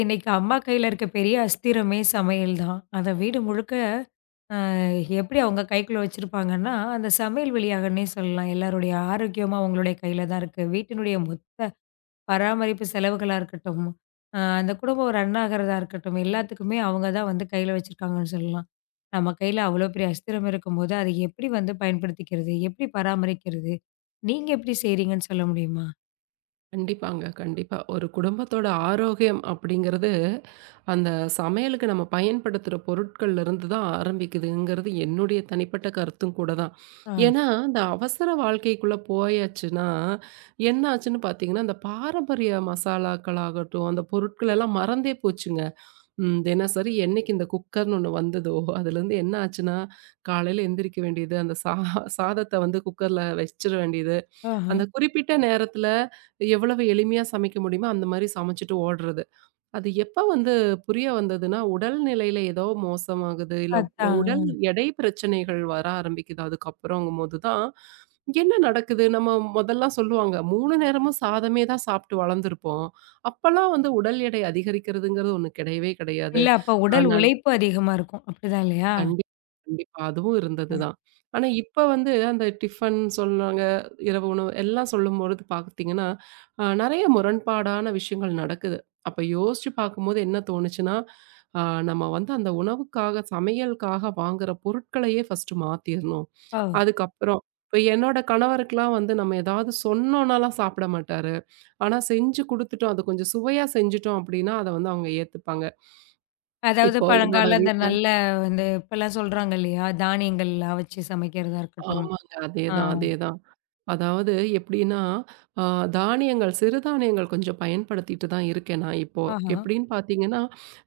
இன்னைக்கு அம்மா கையில இருக்க பெரிய அஸ்திரமே சமையல் தான். அத வீடு முழுக்க அ எப்படி அவங்க கைக்குள்ள வச்சிருப்பாங்கன்னா, அந்த சமையல் வெளியாகன்னே சொல்லலாம். எல்லாருடைய ஆரோக்கியமும் அவங்களுடைய கையில தான் இருக்கு. வீட்டினுடைய மொத்த பராமரிப்பு செலவுகளா இருக்கட்டும், அந்த குடும்பம் ரன் ஆகுறதா இருக்கட்டும், எல்லாத்துக்குமே அவங்க தான் வந்து கையில வச்சிருக்காங்கன்னு சொல்லலாம். நம்ம கையில அவ்வளோ பெரிய அஸ்திரம் இருக்கும்போது, அதை எப்படி வந்து பயன்படுத்திக்கிறது? எப்படி பராமரிக்கிறது? நீங்க எப்படி செய்றீங்கன்னு சொல்ல முடியுமா? கண்டிப்பாங்க. கண்டிப்பா. ஒரு குடும்பத்தோட ஆரோக்கியம் அப்படிங்கிறது, அந்த சமையலுக்கு நம்ம பயன்படுத்துற பொருட்கள்லருந்து தான் ஆரம்பிக்குதுங்கிறது என்னுடைய தனிப்பட்ட கருத்தும் கூட தான். ஆ. ஏன்னா, இந்த அவசர வாழ்க்கைக்குள்ள போயாச்சுன்னா, என்ன ஆச்சுன்னு பார்த்தீங்கன்னா, அந்த பாரம்பரிய மசாலாக்களாகட்டும், அந்த பொருட்கள் எல்லாம் மறந்தே போச்சுங்க. தினசரி என்னைக்கு இந்த குக்கர்ன்னு ஒண்ணு வந்ததோ, அதுலேருந்து என்ன ஆச்சுன்னா, காலையில எந்திரிக்க வேண்டியது, அந்த சாதத்த வந்து குக்கர்ல வச்சிர வேண்டியது, ஆஹ. அந்த குறிப்பிட்ட நேரத்துல எவ்வளவு எளிமையா சமைக்க முடியுமோ அந்த மாரி சமைச்சுட்டு ஓடுறது. அது எப்ப வந்து புரிய வந்ததுன்னா, உடல் நிலையில ஏதோ மோசமாகுது, இல்ல உடல் அதான். எடை பிரச்சனைகள் வர ஆரம்பிக்குது அதுக்கப்புறங்கும்போது தான், என்ன நடக்குது? நம்ம மொதல்லாம் சொல்லுவாங்க, 3 நேரமும் சாதமே தான் சாப்ட்டு வளர்ந்துருப்போம். அப்பல்லாம் வந்து உடல் எடை அதிகரிக்கிறதுங்கிறது ஒண்ணு கிடையவே கிடையாது. இல்ல, அப்ப உடல் ஆனா உழைப்பு அதிகமா இருக்கும். அப்படிதான் இல்லையா? கண்டிப்பா, கண்டிப்பா. அதுவும் இருந்தது தான். ஆனா இப்ப வந்து அந்த டிஃபன் சொல்றாங்க, இரவு உணவு எல்லாம் சொல்லும்பொழுது பார்த்தீங்கன்னா, நெறைய முரண்பாடான விஷயங்கள் நடக்குது. அப்ப யோசிச்சு பார்க்கும்போது என்ன தோணுச்சுன்னா, அ நம்ம வந்து அந்த உணவுக்காக, சமையலுக்காக வாங்குற பொருட்களையே ஃபர்ஸ்ட்டு மாத்திர்ணும். ஓ! அதுக்கப்புறம் இப்ப என்னோட கணவருக்குலாம் வந்து நம்ம ஏதாவது சொன்னோம்னாலாம் சாப்பிட மாட்டாரு. ஆனா செஞ்சு குடுத்துட்டோம், அது கொஞ்சம் சுவையா செஞ்சுட்டோம் அப்படின்னா, அத வந்து அவங்க ஏத்துப்பாங்க. அதாவது இப்போ என்னோட பழங்கால அந்த வீட்ல நல்ல வந்து இப்பலாம் சொல்றாங்க இல்லையா? தானியங்கள்லாம் வச்சு சமைக்கிறதா இருக்கட்டும். ஆமாங்க. ஆ. அதேதான், அதேதான். அதாவது எப்படின்னா, அ தானியங்கள், சிறுதானியங்கள் கொஞ்சம் பயன்படுத்திட்டு தான் இருக்கேன் நான் இப்போ. ஆஹா. எப்படின்னு பார்த்தீங்கன்னா,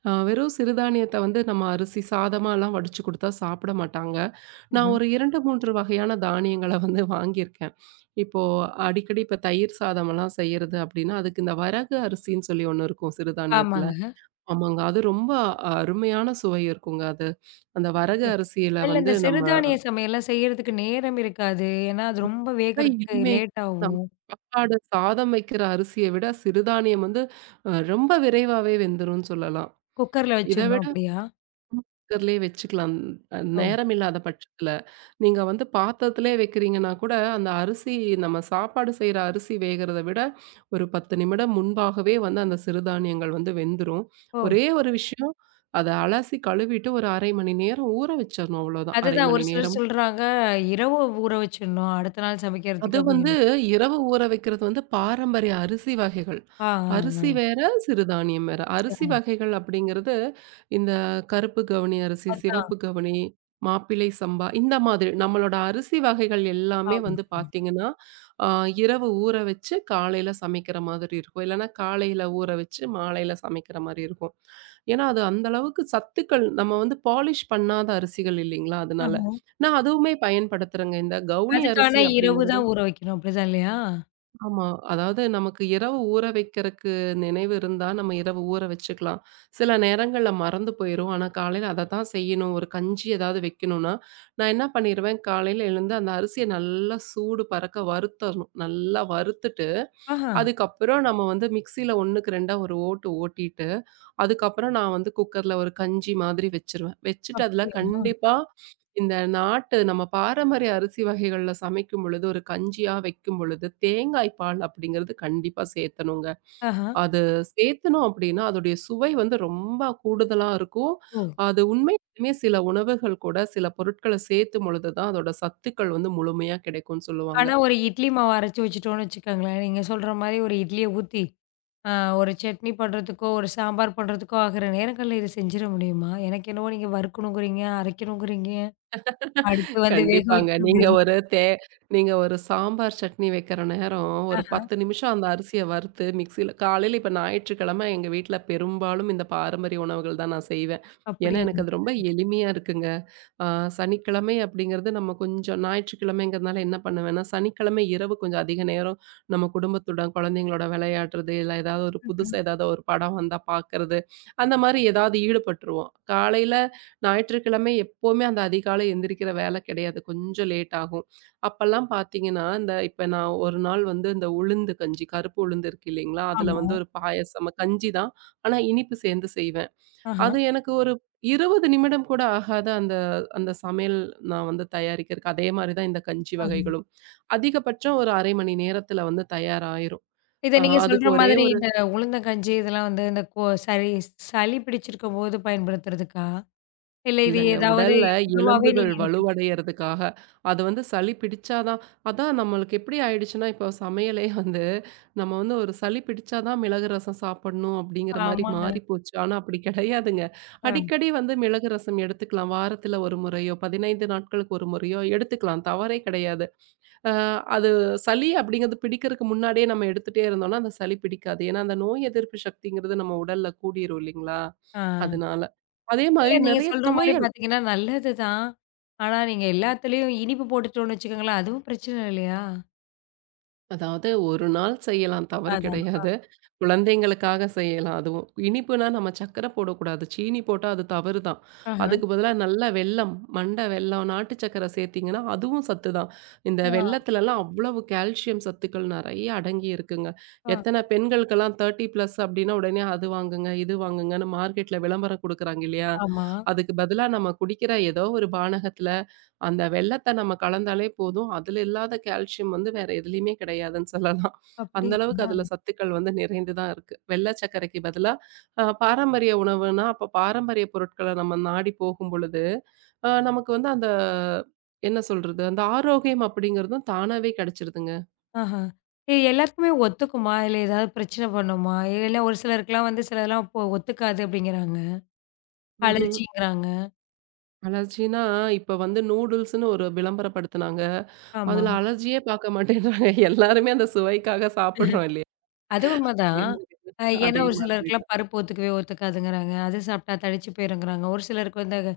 வெறும் சிறுதானியத்த வந்து நம்ம அரிசி சாதமாலாம் வடிச்சு குடுத்தா சாப்பிட மாட்டாங்க. நான் ம்ஹ்ம். ஒரு 2, 3 வகையான தானியங்கள வந்து வாங்கியிருக்கேன். இப்போ அடிக்கடி இப்ப தயிர் சாதமெல்லாம் செய்யறது அப்படின்னா, அதுக்கு இந்த வரகு அரிசின்னு சொல்லி ஒண்ணு இருக்கும் சிறுதானியத்துல. ஆமாங்க. ஆமாங்க. அது ரொம்ப அருமையான சுவை இருக்குங்க அது. அந்த வரகு அப்படி அரிசியில அதுல வந்து இந்த நம்ம சிறுதானிய சமையல்லாம் செய்யறதுக்கு நேரம் இருக்காது. ஏன்னா, அது ரொம்ப வேகறதுக்கு இனிமை லேட் நம்ம ஆகும். சாப்பாடு, சாதம் வைக்கிற அரிசிய விட சிறுதானியம் வந்து ரொம்ப விரைவாவே வெந்துரும்ன்னு சொல்லலாம். குக்கர்ல இத வச்சிரணும் விட அப்படியா? குக்கர்லயே வச்சுக்கலாம். ஓ! நேரம் இல்லாத பட்சத்துல. நீங்க வந்து பாத்திரத்திலே வைக்கிறீங்கன்னா கூட, அந்த அரிசி நம்ம சாப்பாடு செய்ற அரிசி வேகறத விட, ஒரு 10 நிமிடம் முன்பாகவே வந்து அந்த சிறுதானியங்கள் வந்து வெந்துரும். ஓ! ஒரே ஒரு விஷயம், அத அலசி கழுவிட்டு ஒரு 1/2 மணி நேரம் ஊற வச்சிரணும் அவ்வளோதான். 1/2 அதுதான் ஒரு மணி சிலர் நேரம் சொல்றாங்க, இரவு ஊற வச்சிடணும். அடுத்த நாள் அது சமைக்கிறதுக்கு வந்து அப்படிங்கிறாங்க. இரவு ஊற வைக்கிறது வந்து பாரம்பரிய அரிசி வகைகள். ஆ, ஆ, அரிசி ஆ. வேற, சிறுதானியம் வேற. அரிசி சரி. வகைகள் அப்படிங்கிறது, இந்த கருப்பு கவுனி அரிசி, அதான். சிவப்பு கவுனி, மாப்பிள்ளை சம்பா இந்த மாதிரி நம்மளோட அரிசி வகைகள் எல்லாமே ஆமா. வந்து ஆமா. பார்த்தீங்கன்னா, அ இரவு ஊற வச்சு காலையில சமைக்கிற மாதிரி இருக்கும். இல்லன்னா காலையில ஊற வச்சு மாலையில சமைக்கிற மாரி இருக்கும். ஏன்னா, அது அந்த அளவுக்கு சத்துக்கள் நம்ம வந்து பாலிஷ் பண்ணாத அரிசிகள் இல்லைங்களா? அதனால. ஆஹா. நான் அதுவுமே பயன்படுத்துறேங்க. இந்த கவுனி அரிசி அதுக்கான இரவு அப்படிங்கிறது தான் ஊற வைக்கணும். அப்படிதான் இல்லையா? ஆமா. அதாவது நமக்கு இரவு ஊற வைக்கிறக்கு நினைவு இருந்தா, நம்ம இரவு ஊற வச்சுக்கலாம். சில நேரங்கள்ல மறந்து போயிரும். ஆனா, காலையில அததான் செய்யணும். ஒரு கஞ்சி ஏதாவது வைக்கணும்னா, நான் என்ன பண்ணிருவேன், காலையில எழுந்து அந்த அரிசிய நல்லா சூடு பறக்க வறுத்தரணும். நல்லா வறுத்துட்டு, ஆஹா! அதுக்கப்புறம் நம்ம வந்து மிக்ஸியில 1க்கு 2ஆ ஒரு ஓட்டு ஓட்டிட்டு, அதுக்கப்புறம் நான் வந்து குக்கர்ல ஒரு கஞ்சி மாதிரி வச்சுருவேன். வச்சுட்டு அதுல அப்படியா? கண்டிப்பா இந்த நாட்டு நம்ம பாரம்பரிய அரிசி வகைகள்ல சமைக்கும் பொழுது, ஒரு கஞ்சியா வைக்கும் பொழுது, தேங்காய் பால் அப்படிங்கிறது கண்டிப்பா சேத்தணுங்க. ஆஹா! அது சேத்தனோம் அப்படின்னா, அதோடைய சுவை வந்து ரொம்ப கூடுதலா இருக்கும். ஓ! அது உண்மையிலுமே சில உணவுகள் கூட சில பொருட்கள சேத்தும் பொழுது தான் அதோட சத்துக்கள் வந்து முழுமையா கிடைக்கும்னு சொல்லுவாங்க. ஆனா ஒரு இட்லி மாவு அரைச்சு வச்சுட்டோம்னு வச்சுக்கோங்களேன், நீங்க சொல்ற மாரி ஒரு இட்லிய ஊத்தி, அ ஒரு சட்னி பண்றதுக்கோ, ஒரு சாம்பார் பண்றதுக்கோ ஆகுற நேரங்கள்ல இத செஞ்சிட முடியுமா? எனக்கு என்னவோ நீங்க வறுக்கணுங்கிறீங்க, அரைக்கணுங்கிறீங்க, அடுத்து வந்து வேக கண்டிப்பாங்க. வைக்கணுங்கிறீங்க. நீங்க ஒரு சாம்பார் சட்னி வைக்கிற நேரம், ஒரு ஆஹா! 10 நிமிஷம் அந்த அரிசிய வறுத்து மிக்ஸியில காலையில இப்ப ஞாயிற்றுக்கிழமை எங்க வீட்ல பெரும்பாலும் இந்த பாரம்பரிய உணவுகள் தான் நான் செய்வேன். ஏன்னா, எனக்கு அப்படியாங்க. அது ரொம்ப எளிமையா இருக்குங்க. ஆ சனிக்கிழமை அப்படிங்கிறது நம்ம கொஞ்சம் ஞாயிற்றுக்கிழமைங்கிறதுனால என்ன பண்ணுவேன்னா, சனிக்கிழமை இரவு கொஞ்சம் அதிக நேரம் நம்ம குடும்பத்துடன் குழந்தைங்களோட விளையாடுறது, இல்ல ஏதாவது ஒரு ம்ஹ்ம். புதுசா ஏதாவது ஒரு படம் வந்தா பார்க்கறது, அந்த மாரி ஏதாவது ஈடுபட்டுருவோம். காலையில ஞாயிற்றுக்கிழமை எப்பவுமே அந்த அதிகாலை எந்திரிக்கிற வேலை கிடையாது. கொஞ்சம் லேட் ஆகும். அப்பல்லாம் பார்த்தீங்கன்னா, இந்த இப்ப நான் ஒரு நாள் வந்து இந்த உளுந்து கஞ்சி, கருப்பு உளுந்து இருக்கு இல்லைங்களா? அதுல ஆமா. வந்து ஒரு பாயாசமா கஞ்சி தான். ஆனா இனிப்பு சேர்ந்து செய்வேன். ஆஹா, அது எனக்கு ஒரு 20 நிமிடம் கூட ஆகாத அந்த அந்த சமையல் நான் வந்து தயாரிக்கிறதுக்கு. அதே மாரி தான் இந்த கஞ்சி ஆஹா. வகைகளும். அதிகபட்சம் ஒரு 1/2 மணி நேரத்தில வந்து தயாராயிரும். இத அ நீங்க அதுக்கு சொல்ற ஒரே மாதிரி ஒரு இந்த உளுந்தங்கஞ்சி இதெல்லாம் வந்து இந்த கோ சளி சளி பிடிச்சிருக்கும்போது பயன்படுத்துறதுக்கா? இல்ல இது இல்லங்க. ஏதாவது உடல்ல உணவாவே எலும்புகள் நீங்க எடுத்துட்டு வலுவடையறதுக்காக, அது வந்து சளி பிடிச்சா தான் அதான் நம்மளுக்கு எப்படி ஆயிடுச்சுன்னா, இப்போ சமையலே வந்து நம்ம வந்து ஒரு சளி பிடிச்சா தான் மிளகு ரசம் சாப்பிடணும் அப்படிங்கிற மாரி ஆமாங்க. மாறி போச்சு. ஆனா அப்படி கிடையாதுங்க. அ, அடிக்கடி வந்து மிளகு ரசம் எடுத்துக்கலாம். வாரத்தில 1 முறையோ, 15 நாட்களுக்கு 1 முறையோ எடுத்துக்கலாம். தவறே கிடையாது. அ அது சளி அப்படிங்கிறது பிடிக்கிறதுக்கு முன்னாடியே நம்ம எடுத்துட்டே இருந்தோம்னா, அந்த சளி பிடிக்காது. ஏன்னா, அந்த நோய் எதிர்ப்பு சக்திங்கிறது நம்ம உடல்ல கூடிரும் இல்லைங்களா? ஆ. அதனால. அதே இல்ல மாரி நீங்க நெறைய சொல்ற மாரி துவையல் பார்த்தீங்கன்னா, நல்லது தான். ஆனா நீங்க எல்லாத்துலயும் இனிப்பு போட்டுட்டோம்னு வச்சுக்கோங்களேன், அதுவும் பிரச்சனை இல்லையா? அதாவது ஒரு நாள் செய்யலாம் தவறு அதான். கிடையாது. குழந்தைங்களுக்காக செய்யலாம் அதுவும். இனிப்புனா நம்ம சர்க்கரை போடக்கூடாது. சீனி போட்டா அது தவறு தான். ஆஹா. அதுக்கு பதிலா நல்லா வெல்லம், மண்ட வெல்லம், நாட்டு சர்க்கரை சேர்த்தீங்கன்னா அதுவும் சத்து தான். இந்த ஆ, வெல்லத்துலலாம் அவ்வளவு கால்சியம் சத்துக்கள் நெறைய அடங்கி இருக்குங்க. ஆ, எத்தன பெண்களுக்கெல்லாம் 30 பிளஸ் அப்டின்னா உடனே அது வாங்குங்க, இது வாங்குங்கன்னு மார்க்கெட்ல விளம்பரம் குடுக்குறாங்க இல்லையா? ஆமா. அதுக்கு பதிலா நம்ம குடிக்கிற ஏதோ ஒரு பானகத்துல அந்த வெல்லத்த நம்ம கலந்தாலே போதும். அதுல இல்லாத கால்சியம் வந்து வேற எதுலயுமே கிடையாதுன்னு சொல்லலாம். அந்த அளவுக்கு அப்படிங்களா? அதுல சத்துக்கள் வந்து நிறைந்து தான் இருக்கு. வெள்ள சர்க்கரைக்கு பதிலா பாரம்பரிய உணவுனா, அப்ப பாரம்பரிய பொருட்கள நம்ம நாடி போகும்பொழுது, நமக்கு வந்து அந்த என்ன சொல்றது? அந்த ஆரோக்கியம் அப்படிங்கிறதும் தானாவே கிடைச்சிருதுங்க. ஆஹா. இது எல்லாத்துக்குமே ஒத்துக்குமா? இல்ல ஏதாவது பிரச்சனை பண்ணுமா? இல்ல ஒரு சிலருக்குலாம் வந்து சிலதெல்லாம் இப்போ ஒத்துக்காது அப்படிங்கிறாங்க. ம்ஹ்ம். அலர்ஜிங்கிறாங்க. அலர்ஜினா இப்ப வந்து நூடுல்ஸ்ன்னு ஒரு விளம்பரப்படுத்துனாங்க. ஆமா. அதுல அலர்ஜியே பார்க்க மாட்டேன்றாங்க. எல்லாருமே அந்த சுவைக்காக சாப்பிடுறோம் இல்லையா? அது உண்மதான். ஏன்னா அதே ஒரு மாதிரி சிலருக்குலாம் தான். பருப்பு ஒத்துக்கவே ஒத்துக்காதுங்கிறாங்க. அது சாப்பிட்டா தடிச்சு போயிருங்கிறாங்க. ஒரு சிலருக்கு வந்து அது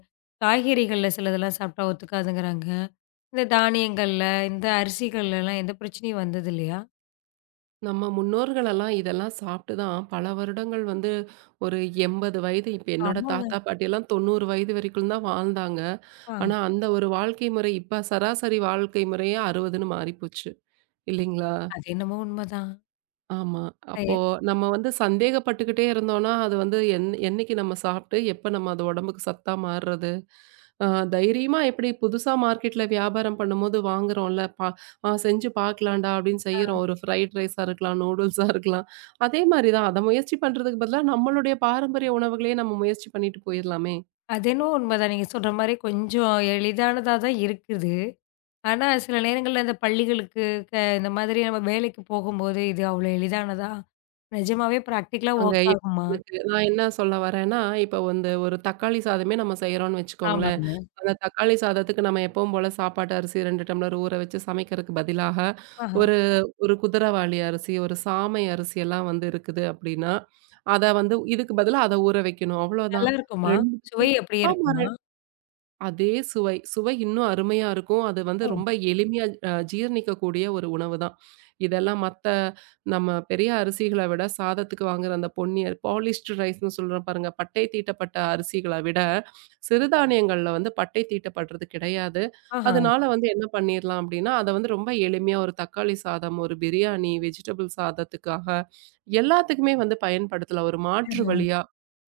காய்கறிகள்ல சிலதெல்லாம் சாப்பிட்டா ஒத்துக்காதுங்கிறாங்க. இந்த தானியங்கள்ல, இந்த அரிசிகள்லலாம் எந்த பிரச்சனையும் வந்தது இல்லையா? நம்ம முன்னோர்களெல்லாம் இதெல்லாம் சாப்பிட்டு தான் பல வருடங்கள் வந்து ஒரு 80 வயது இப்ப என்னோட ஆமாங்க. தாத்தா பாட்டியெல்லாம் 90 வயது வரைக்கும் தான் வாழ்ந்தாங்க. ஆ. ஆனா, அந்த ஒரு வாழ்க்கை முறை இப்ப சராசரி வாழ்க்கை முறையே 60ன்னு மாறிப்போச்சு. இல்லைங்களா? அது என்னமோ உண்மதான். ஆமா. அ அப்போ நம்ம வந்து சந்தேகப்பட்டுக்கிட்டே இருந்தோம்னா, அது வந்து என்னைக்கு நம்ம சாப்பிட்டு, எப்ப நம்ம அது உடம்புக்கு சத்தா மாறுறது? அ தைரியமா எப்படி புதுசா மார்க்கெட்ல வியாபாரம் பண்ணும்போது வாங்குறோம்ல, "ஆ செஞ்சு பார்க்கலாம்டா" அப்படின்னு செய்றோம். ஒரு ஃப்ரைட் ரைஸா இருக்கலாம், நூடுல்ஸா இருக்கலாம். அதே மாரி தான் அத முயற்சி பண்றதுக்கு பதிலா, நம்மளுடைய பாரம்பரிய உணவுகளே நம்ம முயற்சி பண்ணிட்டு போயிரலாமே. அது என்னவோ உண்மதான். நீங்க சொல்ற மாரி கொஞ்சம் எளிதானதா தான் இருக்குது. ஆனா சில நேரங்கள்ல இந்த பள்ளிகளுக்கு க இந்த மாதிரி நம்ம வேலைக்கு போகும்போது இது அவ்வளோ எளிதானதா? நிஜமாவே பிராக்டிகலா அங்க ஒர்க் ஆகுமா? எனக்கு நான் என்ன சொல்ல வரேன்னா, இப்போ வந்து ஒரு தக்காளி சாதமே நம்ம செய்றோம்னு வச்சுக்கோங்களேன். ஆமாங்க. அந்த தக்காளி சாதத்துக்கு நம்ம எப்பவும் போல சாப்பாட்டு அரிசி 2 டம்ளர் ஊற வச்சு சமைக்கிறதுக்கு பதிலாக, ஆஹ. ஒரு ஒரு குதிரைவாலி அரிசி, ஒரு சாமை அரிசி எல்லாம் வந்து இருக்குது அப்படின்னா, அத வந்து இதுக்கு பதிலா அத ஊற வைக்கணும். நல்லா அவ்வளோதான். இருக்குமா? 2 சுவை அப்படியே ஆமா இருக்குமா? ரெ அதே சுவை. சுவை இன்னும் அருமையா இருக்கும். அது வந்து ஓ! ரொம்ப எளிமையா ஜீரணிக்கக்கூடிய ஒரு உணவு தான். இதெல்லாம் மத்த நம்ம பெரிய அரிசிகள விட சாதத்துக்கு வாங்குற அந்த பொன்னி பாலிஸ்டரைஸ்ன்னு சொல்றோம் பாருங்க. பட்டை தீட்டப்பட்ட அரிசிகள விட சிறுதானியங்கள்ல வந்து பட்டை தீட்டப்படுறது கிடையாது. ஆஹா, அதனால வந்து என்ன பண்ணிரலாம் அப்டின்னா, அத வந்து ரொம்ப எளிமையா ஒரு தக்காளி சாதம், ஒரு பிரியாணி, வெஜிடபிள் சாதத்துக்காக எல்லாத்துக்குமே வந்து பயன்படுத்தலாம். ஒரு மாற்று ஆஹா. வழியா.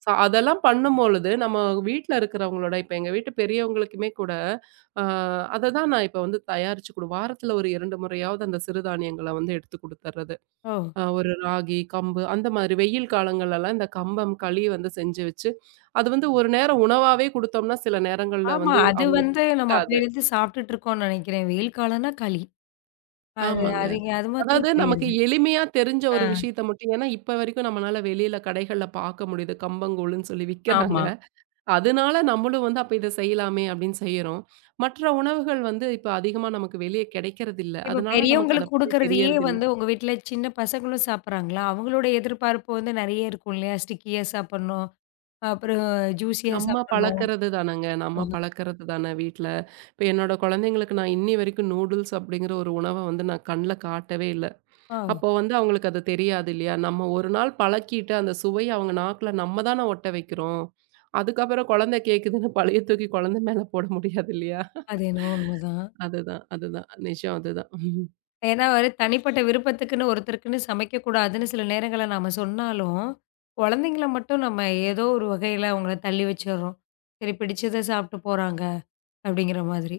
சோ அதெல்லாம் பண்ணும்பொழுது நம்ம வீட்ல இருக்கிறவங்களோட இப்ப எங்க வீட்டு பெரியவங்களுக்குமே கூட, அ அத தான் நான் இப்ப வந்து தயாரிச்சு குடு வாரத்துல ஒரு 2 முறையாவது அந்த சிறுதானியங்கள வந்து எடுத்து குடுத்துர்றது. ஓ! ஒரு ராகி, கம்பு அந்த மாதிரி வெயில் காலங்கள்லலாம் இந்த கம்பம், களி வந்து செஞ்சு வச்சு, அது வந்து ஒரு நேரம் உணவாவே குடுத்தோம்னா, சில நேரங்கள்ல ஆமா. வந்து அது அவங்களுக்கு வந்து நம்ம பிடிக்காது. அப்பயிலருந்து சாப்பிட்டுட்டு இருக்கோம்னு நெனைக்கிறேன். வெயில் காலம்னா களி. அது ஆமாங்க. அது அது அதாவது மாத்திரம் நமக்கு தெரியுது. எளிமையா தெரிஞ்ச ஒரு ஆ, விஷயத்த மட்டும் ஏன்னா இப்ப வரைக்கும் நம்மளால வெளியில கடைகள்ல பார்க்க முடியுது. கம்பங்கூழ்ன்னு சொல்லி விக்கிறாங்க. ஆமா. அதனால நம்மளும் வந்து அப்ப இத செய்யலாமே அப்படின்னு செய்யறோம். மற்ற உணவுகள் வந்து இப்ப அதிகமா நமக்கு வெளிய கிடைக்கிறதில்ல. இப்ப அதனால நமக்கு அத பெரியவங்களுக்கு பத்தி குடுக்குறதையே தெரியறதில்ல. வந்து உங்க வீட்ல சின்ன பசங்களும் சாப்பிடுறாங்களா? அவங்களோட எதிர்பார்ப்பு வந்து நெறைய இருக்கும் இல்லையா? ஸ்டிக்கியா சாப்பிடணும். அப்புறம் ஜூஸியா நம்ம சாப்பிடணும். பழக்கறது தானங்க. நம்ம பழக்கறது தானே வீட்ல. இப்ப என்னோட குழந்தைங்களுக்கு நான் இன்னி வரைக்கும் நூடுல்ஸ் அப்படிங்கிற ஒரு உணவ வந்து நான் கண்ல காட்டவே இல்ல. ஆ, அப்போ வந்து அவங்களுக்கு அது தெரியாது இல்லையா? நம்ம ஒரு நாள் பழக்கிட்டு அந்த சுவை அவங்க நாக்குல நம்ம தானே ஒட்ட வைக்கிறோம். அதுக்கப்புறம் குழந்தை கேட்குதுன்னு பழைய தூக்கி குழந்தை மேல போட முடியாது இல்லையா? அது என்னவோ உண்மதான். அதுதான், அதுதான். நிஜம் அதுதான். உம். ஏன்னா ஒரு தனிப்பட்ட விருப்பத்துக்குன்னு, ஒருத்தருக்குன்னு சமைக்கக்கூடாதுன்னு சில நேரங்கள்ல நாம சொன்னாலும், குழந்தைங்கள மட்டும் நம்ம ஏதோ ஒரு வகையில அவங்கள தள்ளி வச்சுர்றோம். சரி பிடிச்சத சாப்பிட்டு போறாங்க, அப்படிங்கிற மாதிரி.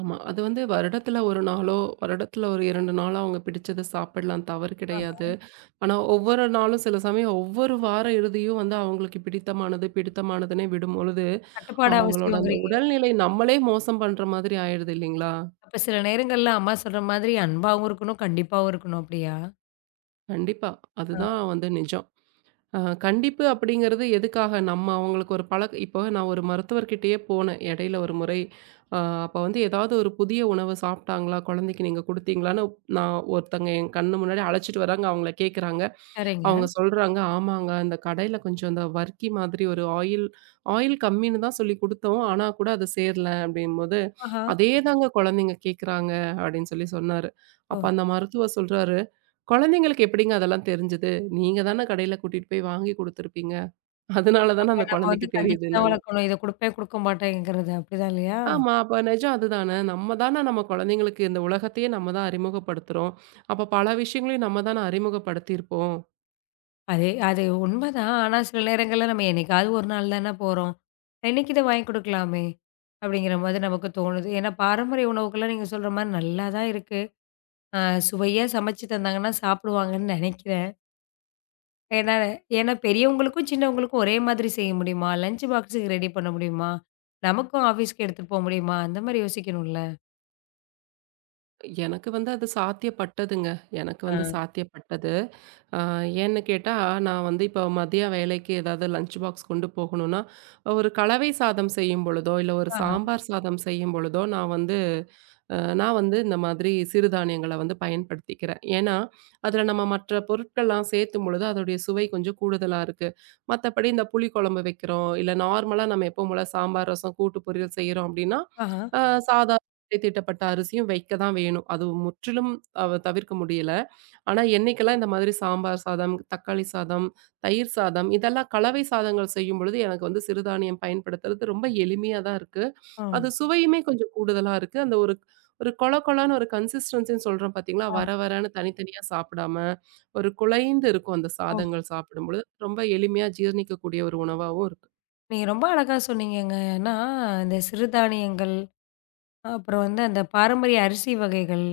ஆமா. அது வந்து வருடத்துல 1 நாளோ, வருடத்துல ஒரு 2 நாளோ அவங்க பிடிச்சத சாப்பிடலாம். தவறு ஆஹ. கிடையாது. ஆனா, ஒவ்வொரு நாளும் சில சமயம் ஒவ்வொரு வார இறுதியும் வந்து அவங்களுக்கு பிடித்தமானது, பிடித்தமானதுன்னே விடும்பொழுது, கட்டுப்பாடு அவங்களோட அந்த அவசியங்கிறீங்க. உடல்நிலை நம்மளே மோசம் பண்ற மாதிரி ஆயிடுது இல்லைங்களா? அப்ப சில நேரங்கள்ல அம்மா சொல்ற மாதிரி அன்பாவும் இருக்கணும், கண்டிப்பாவும் இருக்கணும் அப்படியா? கண்டிப்பா. ஆ. அதுதான் வந்து நிஜம். அ கண்டிப்பு அப்படிங்கிறது எதுக்காக? நம்ம அவங்களுக்கு ஒரு பழக்க இப்போ நான் ஒரு மருத்துவர்கிட்டயே போனேன் இடையில ஒரு முறை. அ அப்ப வந்து ஏதாவது ஒரு புதிய உணவு சாப்பிட்டாங்களா? குழந்தைக்கு நீங்க குடுத்தீங்களான்னு நான் ஒருத்தங்க என் கண்ணு முன்னாடி அழைச்சிட்டு வராங்க. அவங்கள கேட்குறாங்க. சரிங்க. அவங்க சொல்றாங்க, "ஆமாங்க. அந்த கடையில கொஞ்சம் அந்த வர்க்கி மாதிரி ஒரு ஆயில் ஆயில் கம்மின்னு தான் சொல்லி குடுத்தோம். ஆனா கூட அது சேரல." அப்படிங்கும்போது, ஆஹா. "அதேதாங்க குழந்தைங்க கேட்குறாங்க." அப்படின்னு சொல்லி சொன்னாரு. அப்ப ஓ! அந்த மருத்துவர் சொல்றாரு, "குழந்தைங்களுக்கு எப்படிங்க அதெல்லாம் தெரிஞ்சது? நீங்க தானே கடையில கூட்டிட்டு போய் வாங்கி குடுத்துருப்பீங்க. அதனால தானே அப்ப அந்த நம்ம வந்து குழந்தைக்கு கண்டிச்சு தான் தெரியுதுன்னாங்க." வளர்க்கணும். இத குடுப்பேன், குடுக்க மாட்டேங்கிறது அப்படிதான் இல்லையா? ஆமா, அப்ப நிஜம் அதுதானே. நம்ம தானே நம்ம குழந்தைங்களுக்கு இந்த உலகத்தையே நம்ம தான் அறிமுகப்படுத்துறோம். அப்ப பல விஷயங்களையும் நம்ம தானே அறிமுகப்படுத்தியிருப்போம். அது அது உண்மைதான். ஆனா, சில நேரங்கள்ல நம்ம என்னைக்காவது ஒரு நாள் தானே போறோம். இன்னைக்கு இத வாங்கி குடுக்கலாமே! அப்படிங்கிற மாதிரி நமக்கு தோணுது. ஏன்னா, பாரம்பரிய உணவுக்கெல்லாம் நீங்க சொல்ற மாரி நல்லா தான் இருக்கு. அ சுவையா சமைச்சு தந்தாங்கன்னா சாப்பிடுவாங்கன்னு நினைக்கிறேன். ஏன்னா ஏன்னா பெரியவங்களுக்கும், சின்னவங்களுக்கும் ஒரே மாதிரி செய்ய முடியுமா? லஞ்ச் பாக்ஸுக்கு ரெடி பண்ண முடியுமா? நமக்கும் ஆஃபீஸ்க்கு எடுத்துட்டு போக முடியுமா? அந்த மாரி யோசிக்கணும்ல. எனக்கு வந்து அது சாத்தியப்பட்டதுங்க. எனக்கு ஆ. வந்து சாத்தியப்பட்டது. அ ஏன்னு கேட்டா, நான் வந்து இப்போ மதிய வேலைக்கு ஏதாவது லஞ்ச் பாக்ஸ் கொண்டு போகணும்னா, ஒரு கலவை சாதம் செய்யும் பொழுதோ, இல்ல ஒரு ஆஹா, சாம்பார் சாதம் செய்யும் பொழுதோ, நான் வந்து இந்த மாதிரி சிறுதானியங்கள வந்து பயன்படுத்திக்கிறேன். ஏன்னா, அதுல நம்ம மற்ற பொருட்கள்லாம் சேர்த்தும் பொழுது அதோடைய சுவை கொஞ்சம் கூடுதலா இருக்கு. மத்தபடி இந்த புளி குழம்பு வைக்கிறோம், இல்ல நார்மலா நம்ம எப்பவும் போல சாம்பார், ரசம், கூட்டு பொரியல் செய்றோம் அப்படின்னா, ஆஹா. அ ம். சாதாரண தீட்டப்பட்ட அரிசியும் வைக்க தான் வேணும். அது முற்றிலும் தவிர்க்க முடியல. ஆனா, என்னைக்கெல்லாம் இந்த மாதிரி சாம்பார் சாதம், தக்காளி சாதம், தயிர் சாதம் இதெல்லாம் கலவை சாதங்கள் செய்யும் பொழுது எனக்கு வந்து சிறுதானியம் பயன்படுத்துறது ரொம்ப எளிமையா தான் இருக்கு. ம். அது சுவையுமே கொஞ்சம் கூடுதலா இருக்கு. அந்த ஒரு ஒரு கொழ கொழன்னு ஒரு கன்சிஸ்டன்ஸின்னு சொல்றோம் பார்த்தீங்களா? ஆமா. வர வரன்னு தனித்தனியா சாப்பிடாம, ஒரு குழைந்து இருக்கும் அந்த ஓ! சாதங்கள் சாப்பிடும்பொழுது, ரொம்ப எளிமையா ஜீரணிக்கக்கூடிய ஒரு உணவாவும் இருக்கு. நீங்க ரொம்ப அழகா சொன்னீங்கங்க. ஏன்னா, இந்த சிறுதானியங்கள் அப்புறம் வந்து அந்த பாரம்பரிய அரிசி வகைகள்,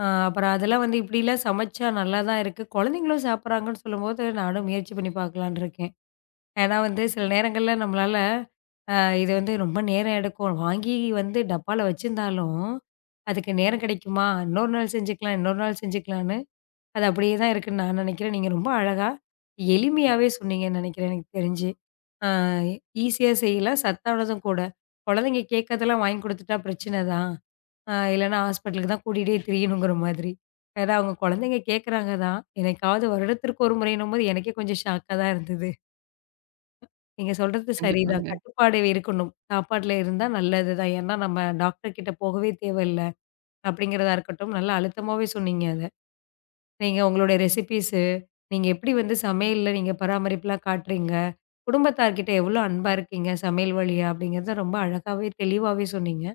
அப்புறம் அதெல்லாம் வந்து இப்படிலாம் சமைச்சா நல்லா தான் இருக்கு. குழந்தைங்களும் சாப்பிடுறாங்கன்னு சொல்லும்போது, நானும் முயற்சி பண்ணி பார்க்கலான்னு இருக்கேன். ஏன்னா வந்து சில நேரங்கள்ல நம்மளால அ இது வந்து ரொம்ப நேரம் எடுக்கும். வாங்கி வந்து டப்பால வச்சிருந்தாலும், அதுக்கு நேரம் கிடைக்குமா? இன்னொரு நாள் செஞ்சுக்கலாம், இன்னொரு நாள் செஞ்சுக்கலான்னு, அது அப்படியே தான் இருக்குன்னு நான் நினைக்கிறேன். நீங்க ரொம்ப அழகா, எளிமையாவே சொன்னீங்கன்னு நினைக்கிறேன் எனக்கு தெரிஞ்சு. அ ஈஸியா செய்யலாம், சத்தானதும் கூட. குழந்தைங்க கேட்கறதெல்லாம் வாங்கி குடுத்துட்டா பிரச்சனை தான். இல்லன்னா ஹாஸ்பிட்டலுக்கு தான் கூட்டிட்டே திரியணுங்கிற மாதிரி. ஏன்னா அவங்க குழந்தைங்க கேட்கறாங்க தான். என்னைக்காவது வருடத்திற்கு ஒரு முறைன்னும்போது எனக்கே கொஞ்சம் ஷாக்கா தான் இருந்தது. நீங்க சொல்றது சரிதான். கண்டிப்பாங்க. கட்டுப்பாடு இருக்கணும். சாப்பாட்ல இருந்தா நல்லது தான். ஏன்னா நம்ம டாக்டர் கிட்ட போகவே தேவையில்ல. அப்படிங்கிறதா இருக்கட்டும், நல்லா அழுத்தமாவே சொன்னீங்க அத. நீங்க உங்களுடைய ரெசிபீஸு, நீங்க எப்படி வந்து சமையல்ல நீங்க பராமரிப்புலாம் காட்டுறீங்க, குடும்பத்தார்கிட்ட எவ்வளோ அன்பா இருக்கீங்க சமையல் வழியா அப்படிங்கிறத ரொம்ப அழகாவே, தெளிவாவே சொன்னீங்க.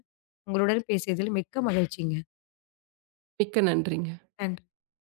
உங்களுடன் பேசியதில் மிக்க மகிழ்ச்சிங்க. மிக்க நன்றிங்க. நன்றி.